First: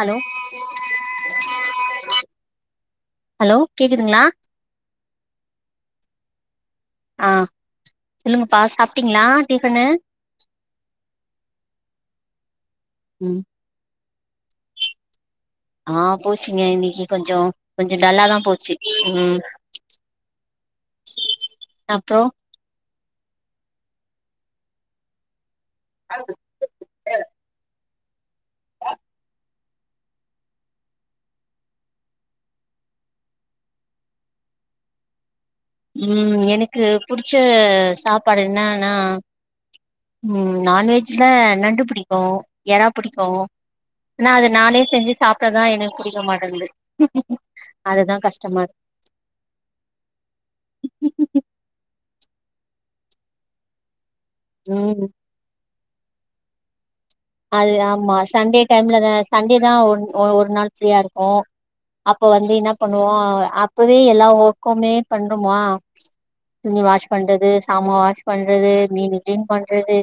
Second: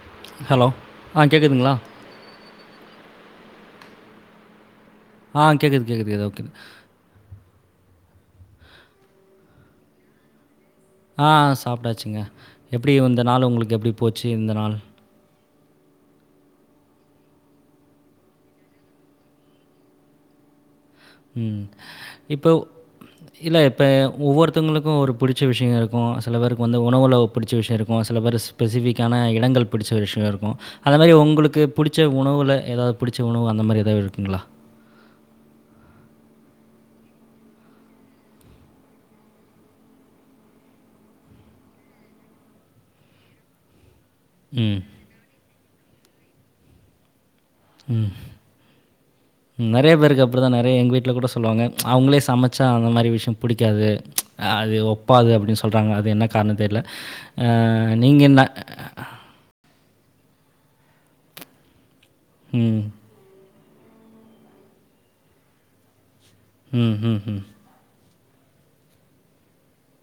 Hello hello ஆ கேக்குதுங்ளா hello கேக்குதுங்ளா ஆ கேக்குது கேக்குது இது ஒக்கேங்க ஆ சொல்லுங்கப்பா சாப்ட்டீங்களா டிஃபனு ஆ சாப்ட்டாச்சுங்க எப்பிடி இந்த ம் நாள் உங்களுக்கு எப்பிடி போச்சு இந்த நாள் ஆ போச்சுங்க இன்னைக்கி கொஞ்சோ கொஞ்சோ டல்லாதா போச்சி ம் ம் அப்றோ இப்போ இல்ல இப்போ ஒவ்வொருத்தங்களுக்கு ஒரு புடி ச்ச விஷயோ இருக்கு சில பேருக்கு வந்து உணவு பிடிச்ச விஷயோ இருக் கு சில பேர் ஸ்பெசிபிக்கான இடங்கள் பிடிச்ச ஒரு விஷியோ இருக்கு அந்த மாரி உங்களுக்கு புடிச்ச உணவுல ஏதாவது புடிச்ச உணவு அந்த மாரி ஏதாவது இருக்குங்களா ம் எனக்கு புடிச்ச சாப்பாடு என்னானா ம் நான்வெஜ்ல நண்டு புடிக்கு எறா புடிக்கு ஆனா அது ம் நானே செஞ்சு சாப்ட்டாதா எனக்கு புடிக்க மாட்டன்து ம் நெறைய பேருக்கு அப்புடி தா நெறைய எங்க வீட்ல கூட இருக்கு சொல்லுவாங்க அவங்களே சமைச்சா அந்த மாரி விஷியம் புடிக்காது அது ம் ஒப்பாது அப்டின்னு சொல்றாங்க அது என்ன காரணம் தெர்ல அது ஆமா சண்டே டைம்லதா சண்டே தா ஒரு நாள் ஃப்ரீயா இருப்போ அப்ப வந்து என்ன ம். பண்ணுவோ அப்பவே எல்லா ஒர்க்குமே பண்றமா துணி ம். வாஷ் ம். ம். பண்றது சாம வாஷ் பண்றது மீனு கிளீன் பண்றது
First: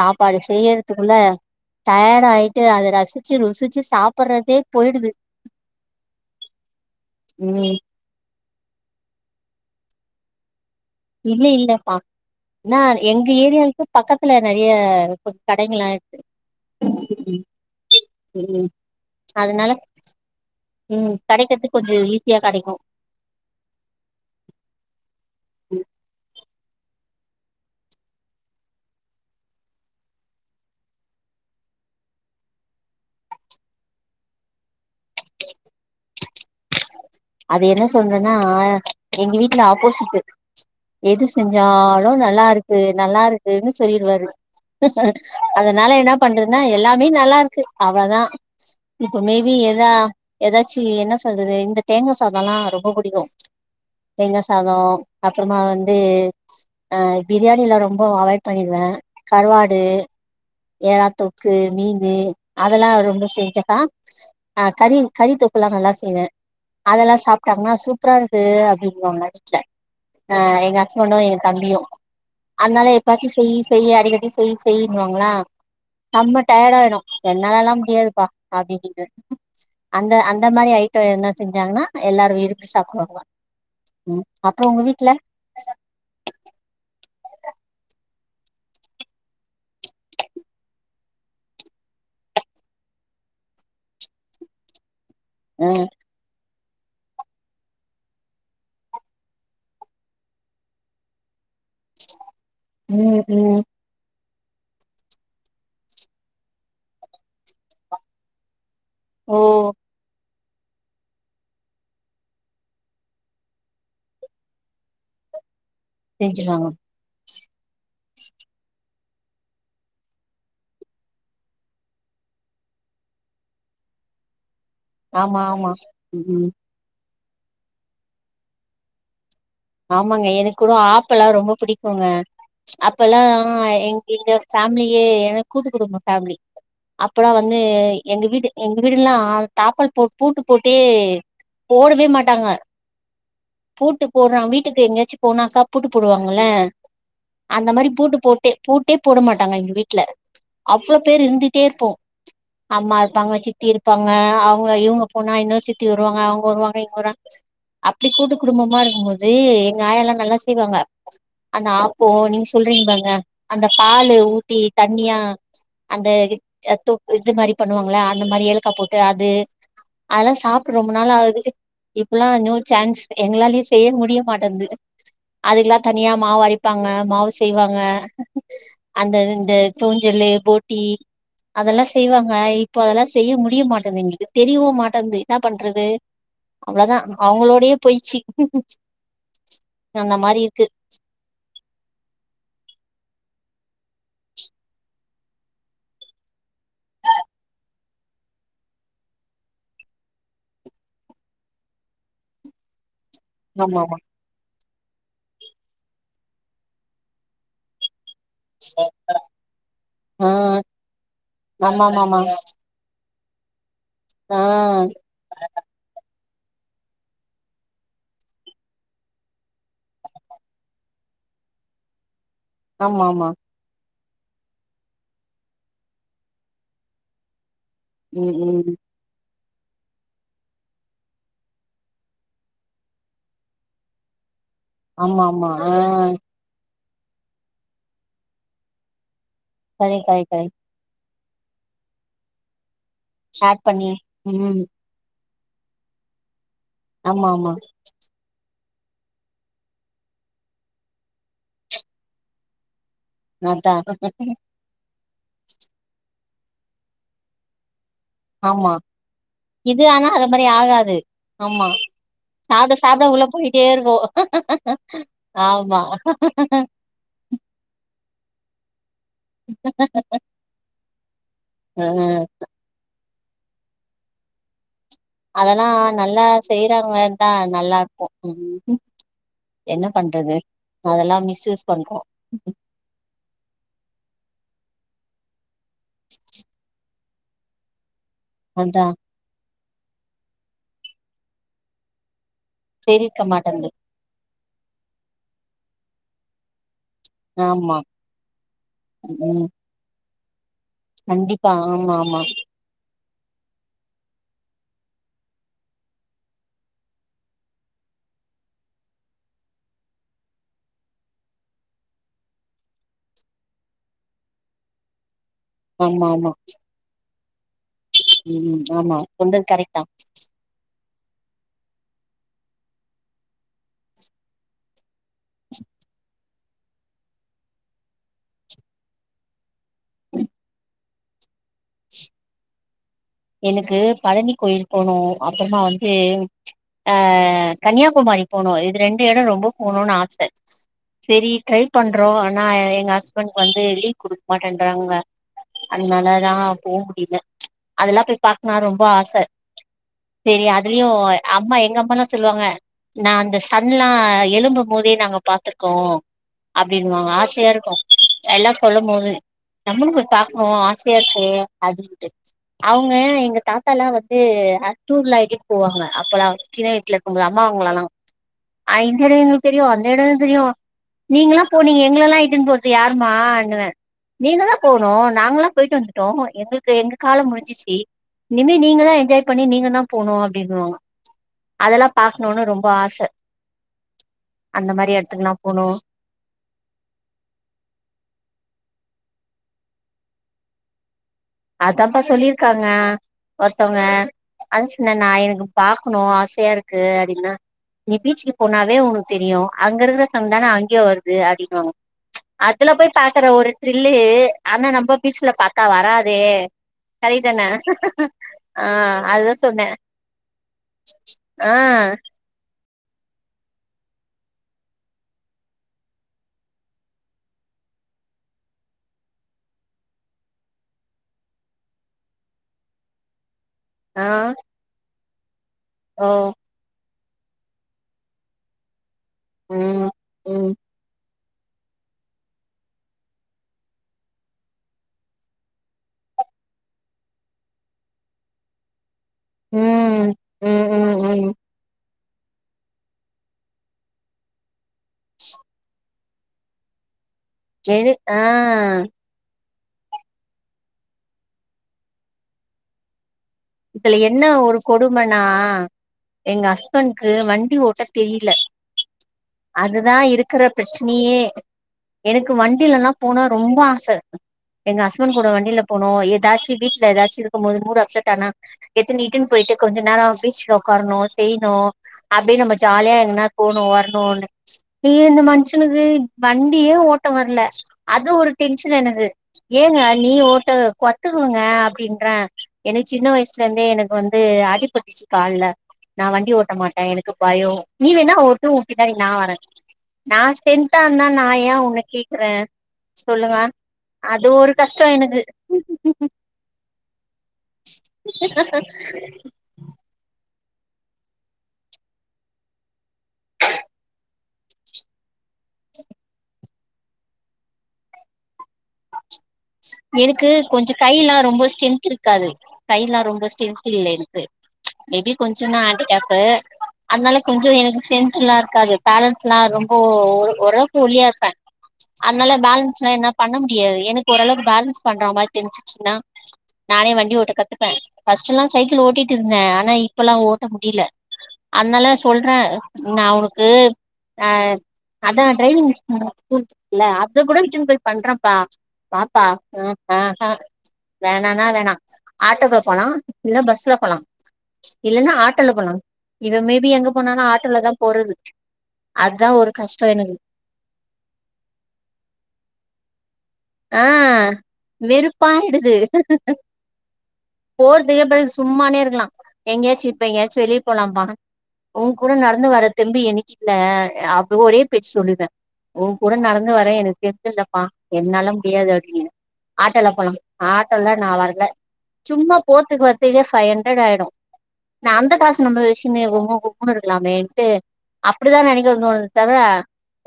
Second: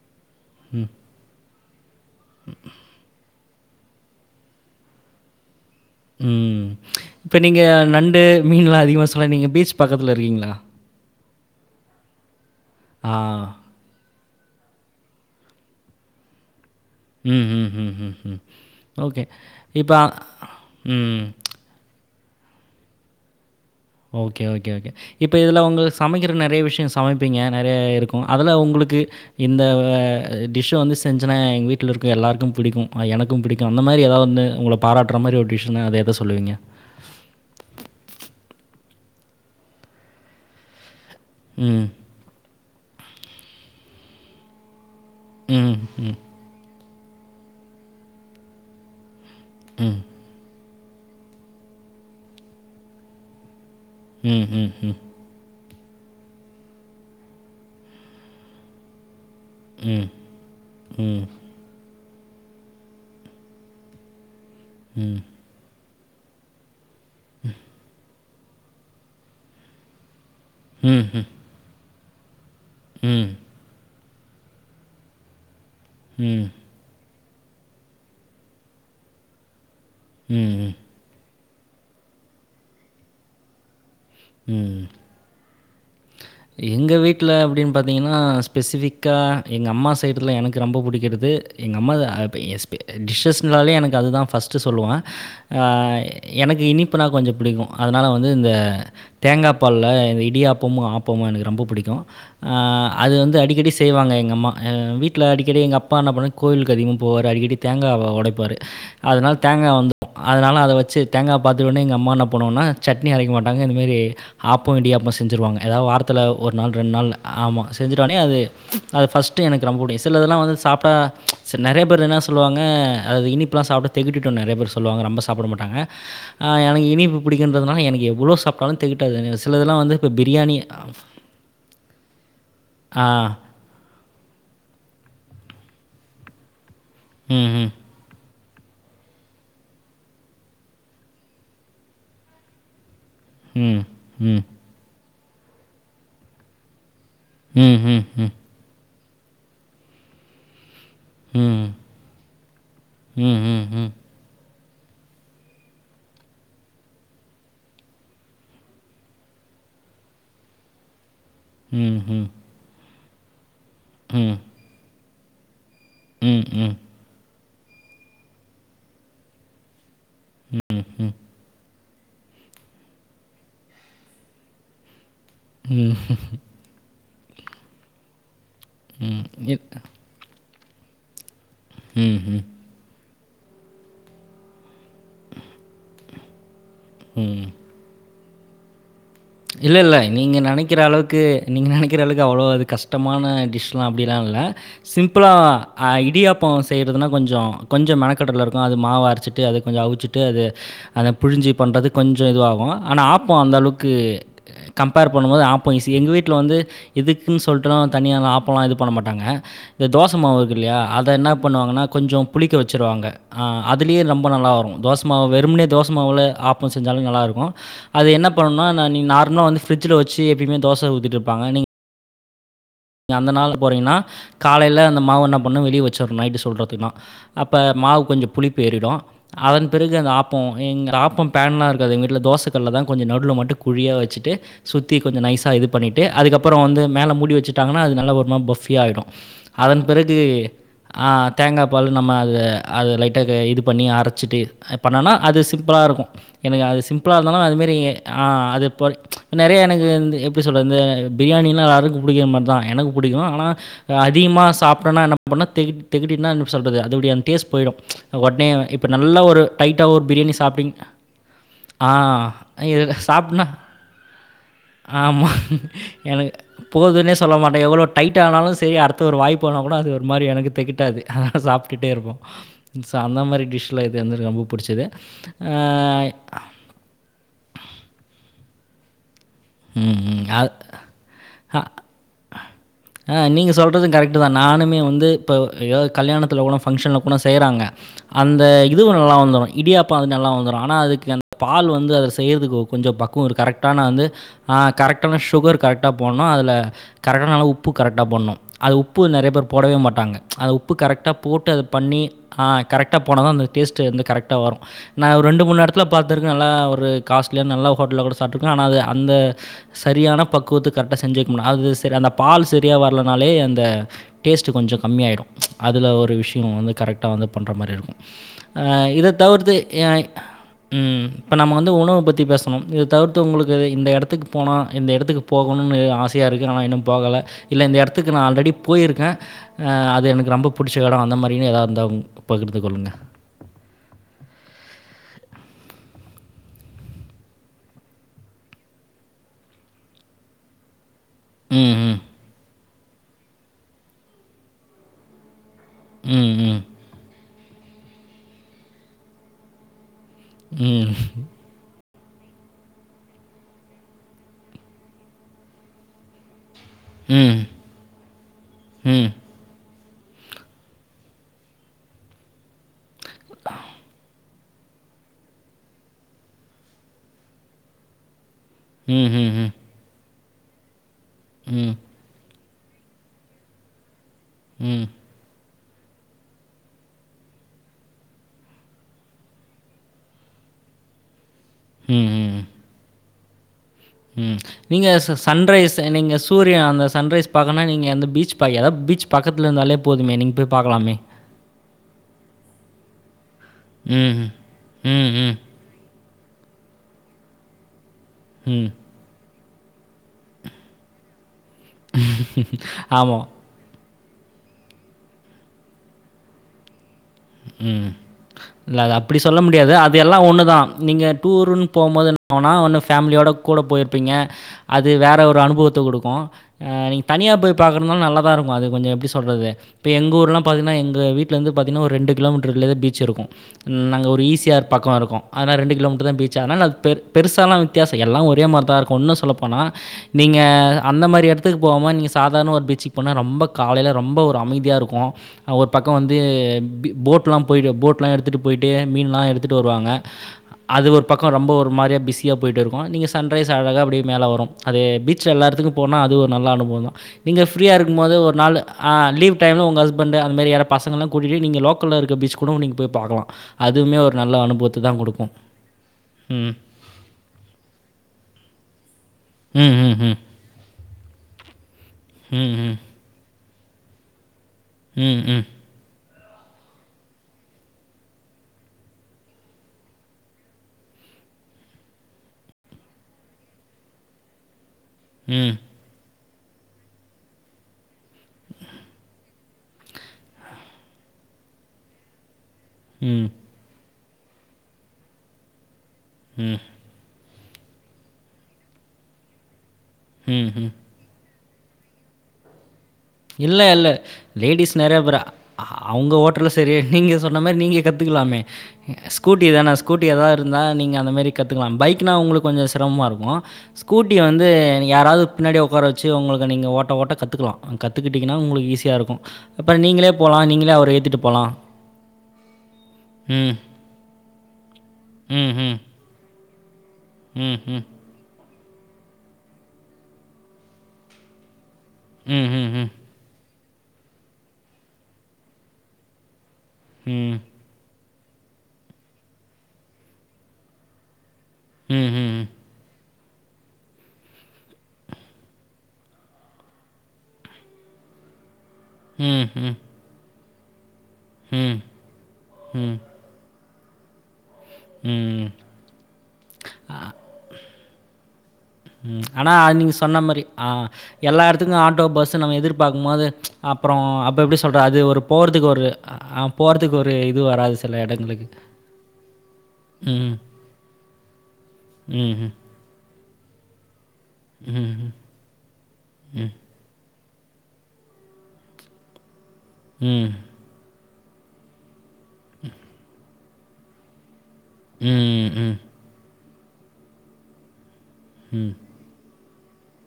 சாப்பாடு செய்யறதுக்குல டயாட் ஆயிட்டு அத ரசிச்சு ருசிச்சு சாப்பறதே போயிடுது ம் இப்பா நீங்க ம் நண்டு மீன்லா அதிகமா சொல்ல நீங்க பீச் பக்கத்துல இருக்கீங்ளா இல்ல இல்லப்பா ஆனா ஆ. எங்க ஏரியாக்கு பக்கத்துலெநிறைய கொஞ்ச கடைங்கள்லா இருக்கு ம் ம் ம் ம்ம் ம் ஓகே அதனால இப்ப ஆ ம் கெடைக்கற்து கொஞ்சம் ஈஸியா கடைக்கு ஓகே ஓகே ஓகே இப்ப இதுல உங்க சமைக்கிற நெறைய விஷ்யம் சமைப்பிங்க நெறைய இருக்கு அதல உங்களுக்கு இந்த ஆ டிஷ் வந்து செஞ்சனா எங்க வீட்ல இருக்க எல்லாருக்கு பிடிக்கு எனக்கு பிடிக் கு அந்த மாரி ஏதாவது வந்து உங்கள பாராட்டுர மாரி ஒரு டிஷ்ன அத எத சொல்லுவீங்க அது என்ன சொல்றன்னா ஆ எங்க வீட்டுல ஆப்போசிட்டு எது செஞ்சா ம். லு நல்லா இருக்கு நல்லா இருக்குன்னு சொல்லிருவாரு ம். அதனால என்னா ம். பண்றது ஆ எல்லாமே நல்லா இருக்கு அவ்ளதா இப்ப மேபி ஏதா ஏதாச்சு என்ன சொல்றது இந்த தேங்கா சாதல்லா ரொம்ப புடிக்கு தேங்கா ம். ம். சாதோ அப்பறமா வந்து அ பிரியாணில்லா ரொம்ப அவாய்ட் பண்ணிடுவே கறுவாடு எறா ம். தொக் கு மீனு அதெல்லா ரொம்ப செஞ்சக்கா ஆ கறி ம். ம். கறித்தெக்கல்லா நல்லா செய்வே அதல்லா சாப்ட்டாங்கனா சூப்பரா இருக்கு அப்டிங்குவாங்க வீட்ல ஆ எங்க ம். ஹஸ்பண்டு எ தம்பியு அதனால ம். எப்பாச்சு ம். செய் செய் அடிக்கடிசெய் செய்யினுவாங்களா செம்ம ம். டயாட் ஆயிடு என்னாலல்லா முடியாதுப்பா அப்டின்னிடுவ அந்த அந்த ம். மாரி ம். ஆ டு என்னா செஞ்சாங்கன்னா எல்லாரு விரும்பி சாப்புடுவாங்க ம் அப்புறோ உங்க ம். வீட்ல எங்க வீட்ல அப்டின்னு பாத்திங்கனா ஸ்பெசிஃபிக்கா எங்க அம்மா செய்ரதுல எனக்கு ரொம்ப புடிக்கறது எங் அம்மா எப் எஸ் பி டிஷ்ஷஸ்னாலயே எனக்கு அது தா ஃபர்ஸ்ட்டு சொல்லுவ ஆ ம் எனக்கு இனிப்புனா கொஞ்ச புடிக்கு அதனால வந்து இந்த தேங்கா பால்ல இந்த இடியாப்பமு ஆப் பமு எனக்கு ரொம்ப புடிக்கு அது ம் வந்து ம் அடிக்கடி செ ய்வாங்க எங் அம்மா அ வீட்ல அடிக்கடி எங் அப்பா என்ன பண்ணுவானு கோயிலுக்கு அதிகமா போவாரு அடிக்கடி தேங்கா வொடைப்பாரு அதனால ஓ தேங்கா வந்து அதனால அத வச்சு தேங்கா பாத்துடுவனே எங்க அம்மா என்ன பண்ணுவாங்னா சட்னி அரைக்க மாட்டாங்க இந்த மேரி ஆப்போ இடியாப்போ செஞ்சருவாங்க ஏதாவது வாரத்துல ஒரு செஞ்சிருவாங்க நாள் ரெண்டு நாள்ல ஆமா செஞ்சுட்டோனே அது அது ஃபஸ்ட்டு எனக்கு ரொம்ப புடிக்கு சிலதெல்லா வந்து சாப்புட்டா சேர் நறைய பேர் என்ன சொல்லுவாங்க அது இனிப்பலா சாப்ட்டா தெகட்டிரு நறைய பேர் செல் சொல்லுவாங்க ரொம்ப ஆமா சாப்புட ஆமா மாட்டாங்க ம் ஆ எனக்கு இனிப்பு புடிகுன்றதுனல எனக்கு எவ்ளோ சாப் ட்டாலு தெகட்டாது எனக் சிலதெல்லா வந்து எங்க எனக் கூட ஆப்பெல்லா ரொம்ப புடிக்குங்க ஆ அப்பல்லா எங் எங்க ஃபேமிலியே எனக் கூட்டு குடும்போ ஃபேமிலி அப்பல்லா ம் வந்து ம் எங்க வீட்டு எங்க வீடெல்லா ஆ தாப்பல் போட் பூட்டு போட்டே போடவே மாட்டாங்க ம் பூட்டு ம் போடுறாங்க வீட்டுக்கு எங்கேயாச்சு போனாக்கா பூட்டு போடுவாங்கல அந்த ம் மாரி ம் பூட்டு போட்டு பூட்டே போட மாட்டாங்க எங்க வீட்ல அவ்ளோ பேர் ம் இருந்துட்டே ம் இருப்போ அம்மா ம் தங்கச்சி ம் சித்தி ம் இருப்பாங் க அவுங்க இவுங்க போனா இன்னெரு சித்தி வருவாங்க அவங்க வருவாங்க இவுங்க வருவாங்க அப்படி கூட்டு குடும்பமா இருப் க்கும் போது எங்க ஆயால்லா நல்லா செய்வாங்க அந்த ம் ஆப்போ ம் நீங்க சொல்றீங்க பாருங்க அந்த பாலு ம் ஊத்தி தண்ணியா அந்த ம் ம் வித் தொக் இது மாரி பண்ணுவாங்களா அந்த மாரி ஏலக்கா போட்டு அது அதெல்லா சாப்புட்டு ரொம்ப நாளாகுது இப்பல்லா நியூ சான்ஸ் எங்கலாலே ஸ் செய்ய முடிய மாட்டேங்து அதுக்ல்லா ம் தனியா மாவரைப் பாங்க மாவு செய்வாங்க அந்த ம் இந்த இல் தூஞ்சலு போட்டி அதெல்லா ம் செய்வாங்க ம் இப்போ அதெல்லா செய்ய முடிய மாட்டேன்கிது தெரியவு மாட்டேன்கிது என்னா பண்றது அவ்ளோதா ம் அவங்களோடையே போயிச்சு இல்லல்ல அந்த நீங்க மாரி இருக்கு நெனைக்கிற அளவுக்கு நீங்க நெனைக்கிற அளவுக்கு அவ்ளோ அது கஷ்டமான டிஷ்லா அப்படிலா இல்ல சிம்பிளா ஆ இடியாப்போ செய்யறதுனா கொஞ்சோ கொஞ்ச மெனக்கடல இருக்கு அது மாவு அரைச்சிட்டு அது கொஞ்சோ அவிச்சிட் டு அது அத புழிஞ்சி பண்றது கொஞ்சோ இதுவாகு ஆனா ஆப்போ ஆமா அந்தளவுக்கு ஆமா கம்பேர் பண்ணும்போது ஆப்போ ஈஸி எங்க வீட்ல வந்து இதுக்குன் சொல்ட்டுலா தனியாலா ஆப் போலா இது பண்ண மாட்டாங்க இந்த ஆ தோசமாவுருக்குல்லையா அத என்ன பண்ணுவாங்கன்னா ஆமா கொஞ்சோ ஆமாமா புளிக்க வச்சுருவாங்க ஆ அதுலேயே ரொம்ப ஆ நல்லா வரு தோச மாவு வெறும்முனே தோச மாவுல ஆப்போ செஞ்சாலு நல்லாருக்கு அது என்ன பண்ணுனா நா நீங் நார்மலா வந்து பிரிட்ஜ்ல வச்ச எப்பயுமே தோச ஊத்திட்டுருப்பாங்க நீங் ஆமா க ஆமா அந்த நாள் போறீங்கன்னா காலையில அந்த மாவு என்ன பண்ணு வெளியே வச்சர்ன்னு நைட்டு சுட்றதுன்னா அப்ப மாவு கொஞ்சௌ ம் புளிப்பு ம் ஏறிடு அதன் பிறகு அந்த ஆப்போ எங் ஆப்போ பேன்லா இருக்காது எங்கள் வீட்ல தோசைக்கல்ல தா கொஞ்சோ நடுவுல மட்டு குழியா வச்சுட்டு சுத்தி கொஞ்சோ ஆமா ஆமா நைசாக இது ஆ பண்ணிட்டு அதுக்கப் பபுறோ வந்து மேல மூடி வச்சுட்டாங்கன்னா அது நல்ல ஒருமா பஃபியா ஆயிடு அதன் கரெக்ட் பிறகு கரெக்ட் கரெக்ட் ஆ தேங்கா பால் நம்ம அத அத லைட்டாக இது ஆட் பண்ணி அரச்சிட்டு ம் பண்ணனா அது சிம்பிளாருக்கு எனக்கு அது சிம்பிளா ஆமா இருந்தாலு ஆமா அதுமாரி ஆ அது இப்போ நறைய எனக்கு இந் எப்படி சொல்றது இந்த பிரியாணியெல்லா யாருக்கு புடிக்கிற மாரி தா எனக்கு புடிக்கு ஆனா அதா அதிகமா சாப்டனா என்ன அப்படினா தெகட் தெகட்டினா என்ன சொல்றது அதோடய அந்த டேஸ்ட் போயிடு ஒடனே ஆமா இப்போ நல்லா ஒரு இது டைட்டா ஒரு ஆனா அது பிரியாணி மாரி சாப்டிங் ஆகாது ஆமா ஆ ஆ சாப்ட இது சாப்ட உள்ள சாப்பனா போயிட்டே இருக்கு ஆமா ஆமா எனக்கு போதுனே சொல்லமாட்டே எவ்ளோ டைட் ஆனாலு சேரி அர்த் இப்ப ஒரு வாய்ப்பு ஆனா கூட அது ஒரு மாதிரி எனக்கு தெகட்டாது அதனால ஆ சாப்பிட்டுட்டே இருப்போ ஸோ அந்த மாரி டிஷில இது வந்து என ரொம்ப புடிச்சது ஆ அதெல்லா நல்லா செய்றாங்கதா நல்லா இருக்கு உம் என்ன ம், ம். பண்றது அ அதெல்லா அ மிஸ்யூஸ் பண்றோ ஆ நீங்க சொல்றது கரெக்ட்டு தா நானுமே வந்து இப்போ எதாவது கல்யாணத்தில போனா ஃபங்க்ஷன்ல போனா செய்கிறாங்க அந்த அதா இதுவு நல்லா வந்துடு இடியாப்போ அது நல்லா வந்துரு ஆனா அதுக்கு அந்த பால் வந்து அதை செய்யறதுக்கு கொஞ்சு தெரிவிக்க பக்குவோ ஒரு மாட்டேன்து கரெக்டான வந்து ஆ கரெக்டான சுகர் கரெக்டா போடணு அதுல கரெக்டானா அளவு உப்பு ஆமா கரெக்டா போடனு அது உப்பு நெறையா ம் பேர் போடவே மாட்டாங்க ம்ச் அது உ உப்பு கரெக்ட்டா போட்டு கண்டிப்பா அத ஆமா பண்ணி ஆமா ஆ கரெக்ட்டா போட்டா தா அந்த டேஸ்ட்டு வந்து கரெக்ட்டா வரு நா ஒரு ரெண்டு மூணு எடத்துல பாத்துருக்கே நல்லா ஒரு காஸ்ட்லியா நல்லா ஹோட்டல்லக் கூட சாப்பிட்டுருக்க ஆனா அது அந்த சரியான பக்குவத்துக் கரெக்ட்டா செஞ்சு வைக்கமுனு அது சரி அந்த பால் சரியா வரலனாலே அந்த டேஸ்ட்டு கொஞ்சு கம்மியாயிடு ம்ச் அதுல ஆமா ஒரு ஆமா விஷியோ வந்து கரெக்டா வந்து பண்ணுற மாரி இரு ம் ஆ ஆமா இத சொல்றது தவிர்த்து கரெக்ட் தா ஏ ம் இப்ப நம்ம வந்து உணவ பத்தி பேசணோ இத தவிர்த்து உங்களுக்கு இந்த எடத்துக்கு போனா இந்த எடத்துக்கு போகணும்னு ஆசையா இருக் கு நானா இன்னு போகல இல்ல இந்த எடத்துக்கு நா ஆல்ரெடி போயிருக்கே அது எனக்கு ரொம்ப புடிச்ச எடோ அந்த மாரின்னு எதா இருந்தாம் பகிர்ந்துக் கொள்ளுங்க எனக்கு பழனி கோயில் போணு அப்புறமா வந்து ஆ கன்னியாகுமாரி போனு இது ரெண்டு எடோ ரொம்ப போணுன்னு ஆச செரி ட்ரைப் ம் ம் பண்றோ ஆனா எங்க ஹஸ் பண் வந்து லீவு குடுக்க மாட்டேன்றாங்க அதனால தா ம் போ முடியல அதெல்லா போய் பாக்கனா ரொம்ப ஆசை சரி அதுலயு ம் அம்மா எங்க அம்மால்லா சொல்லுவாங்க நா அந்த சன்லா எலும்பு மோதே நாங்க பாத்துருக்கோ அப்படின் வாங்க ம் ஆசையா இருக்கு எல்லா ம் சொல்லும்போது ம் நம்மளு போய் பாக்கணு ஆசையா இருக்கு அப்படின்ட்டு அவங்க எங்க தாத்தா எல்லா வந்து டூர்ல அலைச்சுட்டு போவாங்க அப்பல்லா வ சின்ன வயிசுல இருக்கும்போது அம்மா அவங்களல்லா ஆ ம், இந்த ம், எடோ எங்களுக்கு ம். தெரியு அந்த எடோ தெரியு நீங்களா ம், போனீங்க எங்களல்லா இட்டு போ யாருமானுவ நீங்க தா ம், போனு நாங்களல்லா போயிட்டு வந்துட்டோ எங்களுக்கு எங்க காலோ முடிஞ் ஜிசி இனிமே நீங்க தா என்ஜாய் பண்ணி நீங்க தா போனு அப்படின்னு வாங்க அதெல்லா ம், பாக்கணுனு ம், ரொம்ப ஆச ம் அந்த நீங்க மாரி ச எடத்துக்குல்லா போணு சன்ரைஸ் நீங்க சு சூரிய அந்த சன்ரைஸ் பாக்குன்னா நீங்கவந்து பீச் பக் அதாவது பீ பக்கத்தில இருந்தாலே போதுமே நீங்கள் போய்‌ பாக்கலாமே அதாப்பா சொல்லியிருக்காங்க ஒருத்தங்க ம், ம், அது சின்ன ம், ம், நாயம் பாக்கணு ஆசையா இருக்கு அப்படின்னுனா நீ பீச்சுக்கு ம். போனாவே உனக்கு பா தெரியு அங்க இருக்கிற சன் தானே அங்கயு வருது அப்படின்னுவாங்க அதுல போய் ஆமா. பாக்குற ஒரு திர்லு ஆனா நம்ம பீச்சுல பாத்தா வராதே சரிதான உம் ஆ இல்லது அப்படி அதுதா சொல்ல சொன்னே முடியாது அது எல்லா ஒண்ணுதா நீங்க ஆ டூர்ன்னு போம்போது போனா ஒன்னு ஃபேமிலியோட கூட போயிருப்பீங்க அது வேற ஒரு அனுபவத்த குடுக்கு ஆ நீங்க தனியா போய் பாக்குரதுனாலு நல்ல தா இருக்கு அது கொஞ்சு எப்படி சொல்றது இப்ப எங்க ஊர்லா பாத்தீன்னா எங்க வீட்டுல இருந்து பாத்தீங்கா ஒரு ரெண்டு கிலோமீட்டர்க் குள்ளேயே தா பீச் இருக்கு ம் நாங்க ஆ ஒரு ஈஸியார் பக்கோ இருக்கோ அதனால ரெண்டு ட்ட ஓ தா பீச்சா அதனால பெரு பெருசல்லா வித்தியாசல்லா ஒரே மாரி தா இருக்கு உண்ணு சொல்லப்போனா ம் நீங்க ம் அந்த மாரி எடத் த்துக் போகாம நீங்க சாதாரணமா ஒரு பீச்சுக் போனா ரொம்ப காலைல ரொம்ப ஒரு அமைதியா இருக்கு ஒரு பக்கோ வந்து போட்லா போயிடு போட் ல்லா எடுத்துட் போயிட்டு மீன்ல்லா எடுத்துட் வருவாங்க ம் ம் அது ம் ஒரு பக்கோ ம் ரொம்ப ஒரு மாரியா பிசி யா போயிட் இருக்கு நீங்க சன்ரைஸ் அழகா அப்டியே மேல வரு அது பீச்சுல எல்லா எடத்துக்கு போனா அது ஒரு நல்ல அனுபவ தா நீங்க பிரியா எது இருக்கும் போது ஆ ஒரு நாளு அ லீவ் டைம்ல உங்க ஹஸ்பண்ட்டு அந் மாரி யாரோ பசங்கள்ளா கூட்டிட்டு நீங்க லோக்கல்ல இருக்க பீச் கூட நீங்க போய் பாக்கலா இதுல என்ன ஒரு கொடுமனா எங்க ம். ஹஸ்பண்ட்கு வண்டி ஓட்ட தெரியில ம் ம் ம் க்குற பிரச்னியே எனக்கு ம், ம். வண்டிலல்லா போனா ரொம்ப ஆச எங்க ஹஸ்பண்ட் ம், கூட ம். வண்டியில போனு ஏதாச்சி வீட்ல ஏதாச்சி இருக்கும் போது மூடு அப்செட் ஆனா எத்து நீட்டுன் போயிட்டு கொஞ்ச நேரா பீச்ல உக்காரணு செய்ணு அப்டியே நம்ம ஜாலியா எங்கணாது போணு வரணுனு [unintelligible] இந்த ம், மனுஷனுக்கு வண்டியே ஓட்ட வர்ல அது ஒரு டென்ஷன் எனக்கு ஏங்க நீ ஓட்ட கத்துக்குங்க அப்டின்ற எனக் சின்ன ம். வயசுலிருந்தே எனக்கு வந்து அடிப்பட்டுச்சு கால்ல நா வண்டி ஓட்ட மாட் எனக்கு பயோ நீ வேணா ஓட்டு ஒ பின்னாடி நா வரே நா ம்ஹ்ம். ஸ்ட்ரென்த்தா இருந்தா நா ஏ உன்ன கேக்கறே சொல்லுங்க இல்ல, இல்ல. அது ஒரு கஷ்டோ எனக்கு [unintelligible] செரியாயிட் நீங்க சொன்ன மாரி நீங்க கத்துக்கலாமே ஸ்கூட்டி தான ஸ்கூட்டி எதா இருந்தா நீங்க அந்தமேரி கத்துக்லா பைக்னா உங்குளுக் கொஞ்ச சிரமமா இருக்கு ஸ்கூட்டி வந்து நீங் யாராவது பின்னாடி உக்கார வெச்சு உங்குளுக்கு நீங்க ஓட்ட ஓட்ட கத்துக்லா கத்துக்கிட்டிங்கனா உங்குளுக் ஈஸியா இருக்கு எனக்கு கொஞ்ச கைல்லா ரொம்ப ஸ்ட்ரென்த் இருக்காது கைல்லா ரொம்ப ம். ஸ்ட்ரென்த் இல்ல என்க்கு மேபி கொஞ்ச நா ம்ஹ்ம். ஹேண்டிகேப்பு அத்னால கொஞ்ச எனக்கு ம்ஹ்ம். ஸ்ட்ரென்தெல்லா இருக்காது பேலன்ஸ்ல்லா ரொம்ப ஓர் ஒரவுளக் ஒல்லியா இருப்பே அத்னால ம்ஹ்ஹ்ம். பேலன்ஸ்ல்லா என்னால் பண்ண முடியாது எனக் ஓரளவுக் பேலன்ஸ் பண்ற மாரி தெரிஞ்சுச்சுனா நானே வண்டி ஓட்ட ம். கத்துப்பே ஃபர்ஸ்டெல்லா சைக்கிள் ஓட்டிட்டிருந்தே ஆனா இப்பெல்லா ஓட்ட முடில அத்னால சொல்றே ம்ஹ்ம். நா உனக்கு ஆ அதா டிரைவிங் ஸ்கூலு [unintelligible] இருக்குல்ல அத கூட இட்டுன் போய் பண்றப்பா வாப்பா ம். ம். ம். அ ஆ வேணானா ம். ம். வேணா ம், ம். ஆட்டோக்குள்ள போலா ம். இல்ல பஸ்ல போலா இல்லன்னா ம். ஆட்டோல ம். போலா இவ மேபி எங்க போனாலு ஆட்டோல தா போறது ம் அதா ஒரு ஆனா அது கஷ்டோ நீங் எனக்கு சொன்ன மாரி ஆ எல்லா எடத்துக்கு ஆட்டோ பஸ்சு நம்ம எதிர்பாக்கு போது ஆ அப்பறோ அப் எப்டி சொல்ற அது ஒரு போறதுக் அ வெறுப்பாயிடுது ஒரு போறதுக் ஒரு இது வராது சில எடங்குளுக்கு எங்கயாச்சி இப்ப எங்கயாச்சி வெளியே போலாம்பா உங்கூட நடந்து ம்ஹ்ம். வரத் தெம்பு எனக்கில்ல [unintelligible] ஒரே பேச்சு ம்ஹ்ம். சொல்லிட்ட உ கூட நடந்து ம். வர எனக் தெம்பு இல்லப்பா என்னால முடியாது [unintelligible] ஆட்டோல போல ம். ஆட்டோலா நா வர்ல சும்மா போத்துக் வர்த்துக்கே ஃபைவ் ஹண்ரட் ஆயிடு நா அந்த ம். காசு நம்ம ம். வெஸ்சுன்னே [unintelligible] கூடயிருக்லாமேன்ட்டு அப்டிதா நெனைக்க ம். தோனுது தவர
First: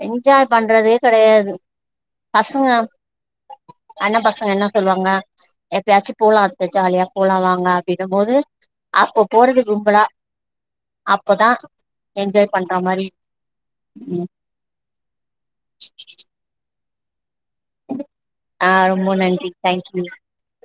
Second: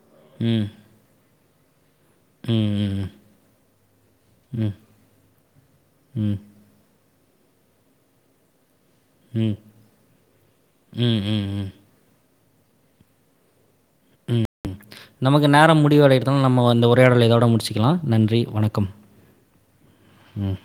என்ஜாய் ம். பண்றதே கெடையாது ம் ம் ம் அண்ண பசங்க என்ன சொல்லுவாங்க எப்பயாச்சு ம். போலா அத்த ஜாலியா போலா வாங்க அப்டினும் போது அப்ப ம். போறது கும்பலா ம். அப்பதா ம். என்ஜாய் பண்றா மாரி ம் ம் ம் நமக்கு நேரம் முடிவுவாடைர்து நம்ம வந்த உரையாடலை இதோட முடிச்சு ஆ ரொம்ப நன்றி தேங்க்யூ ம்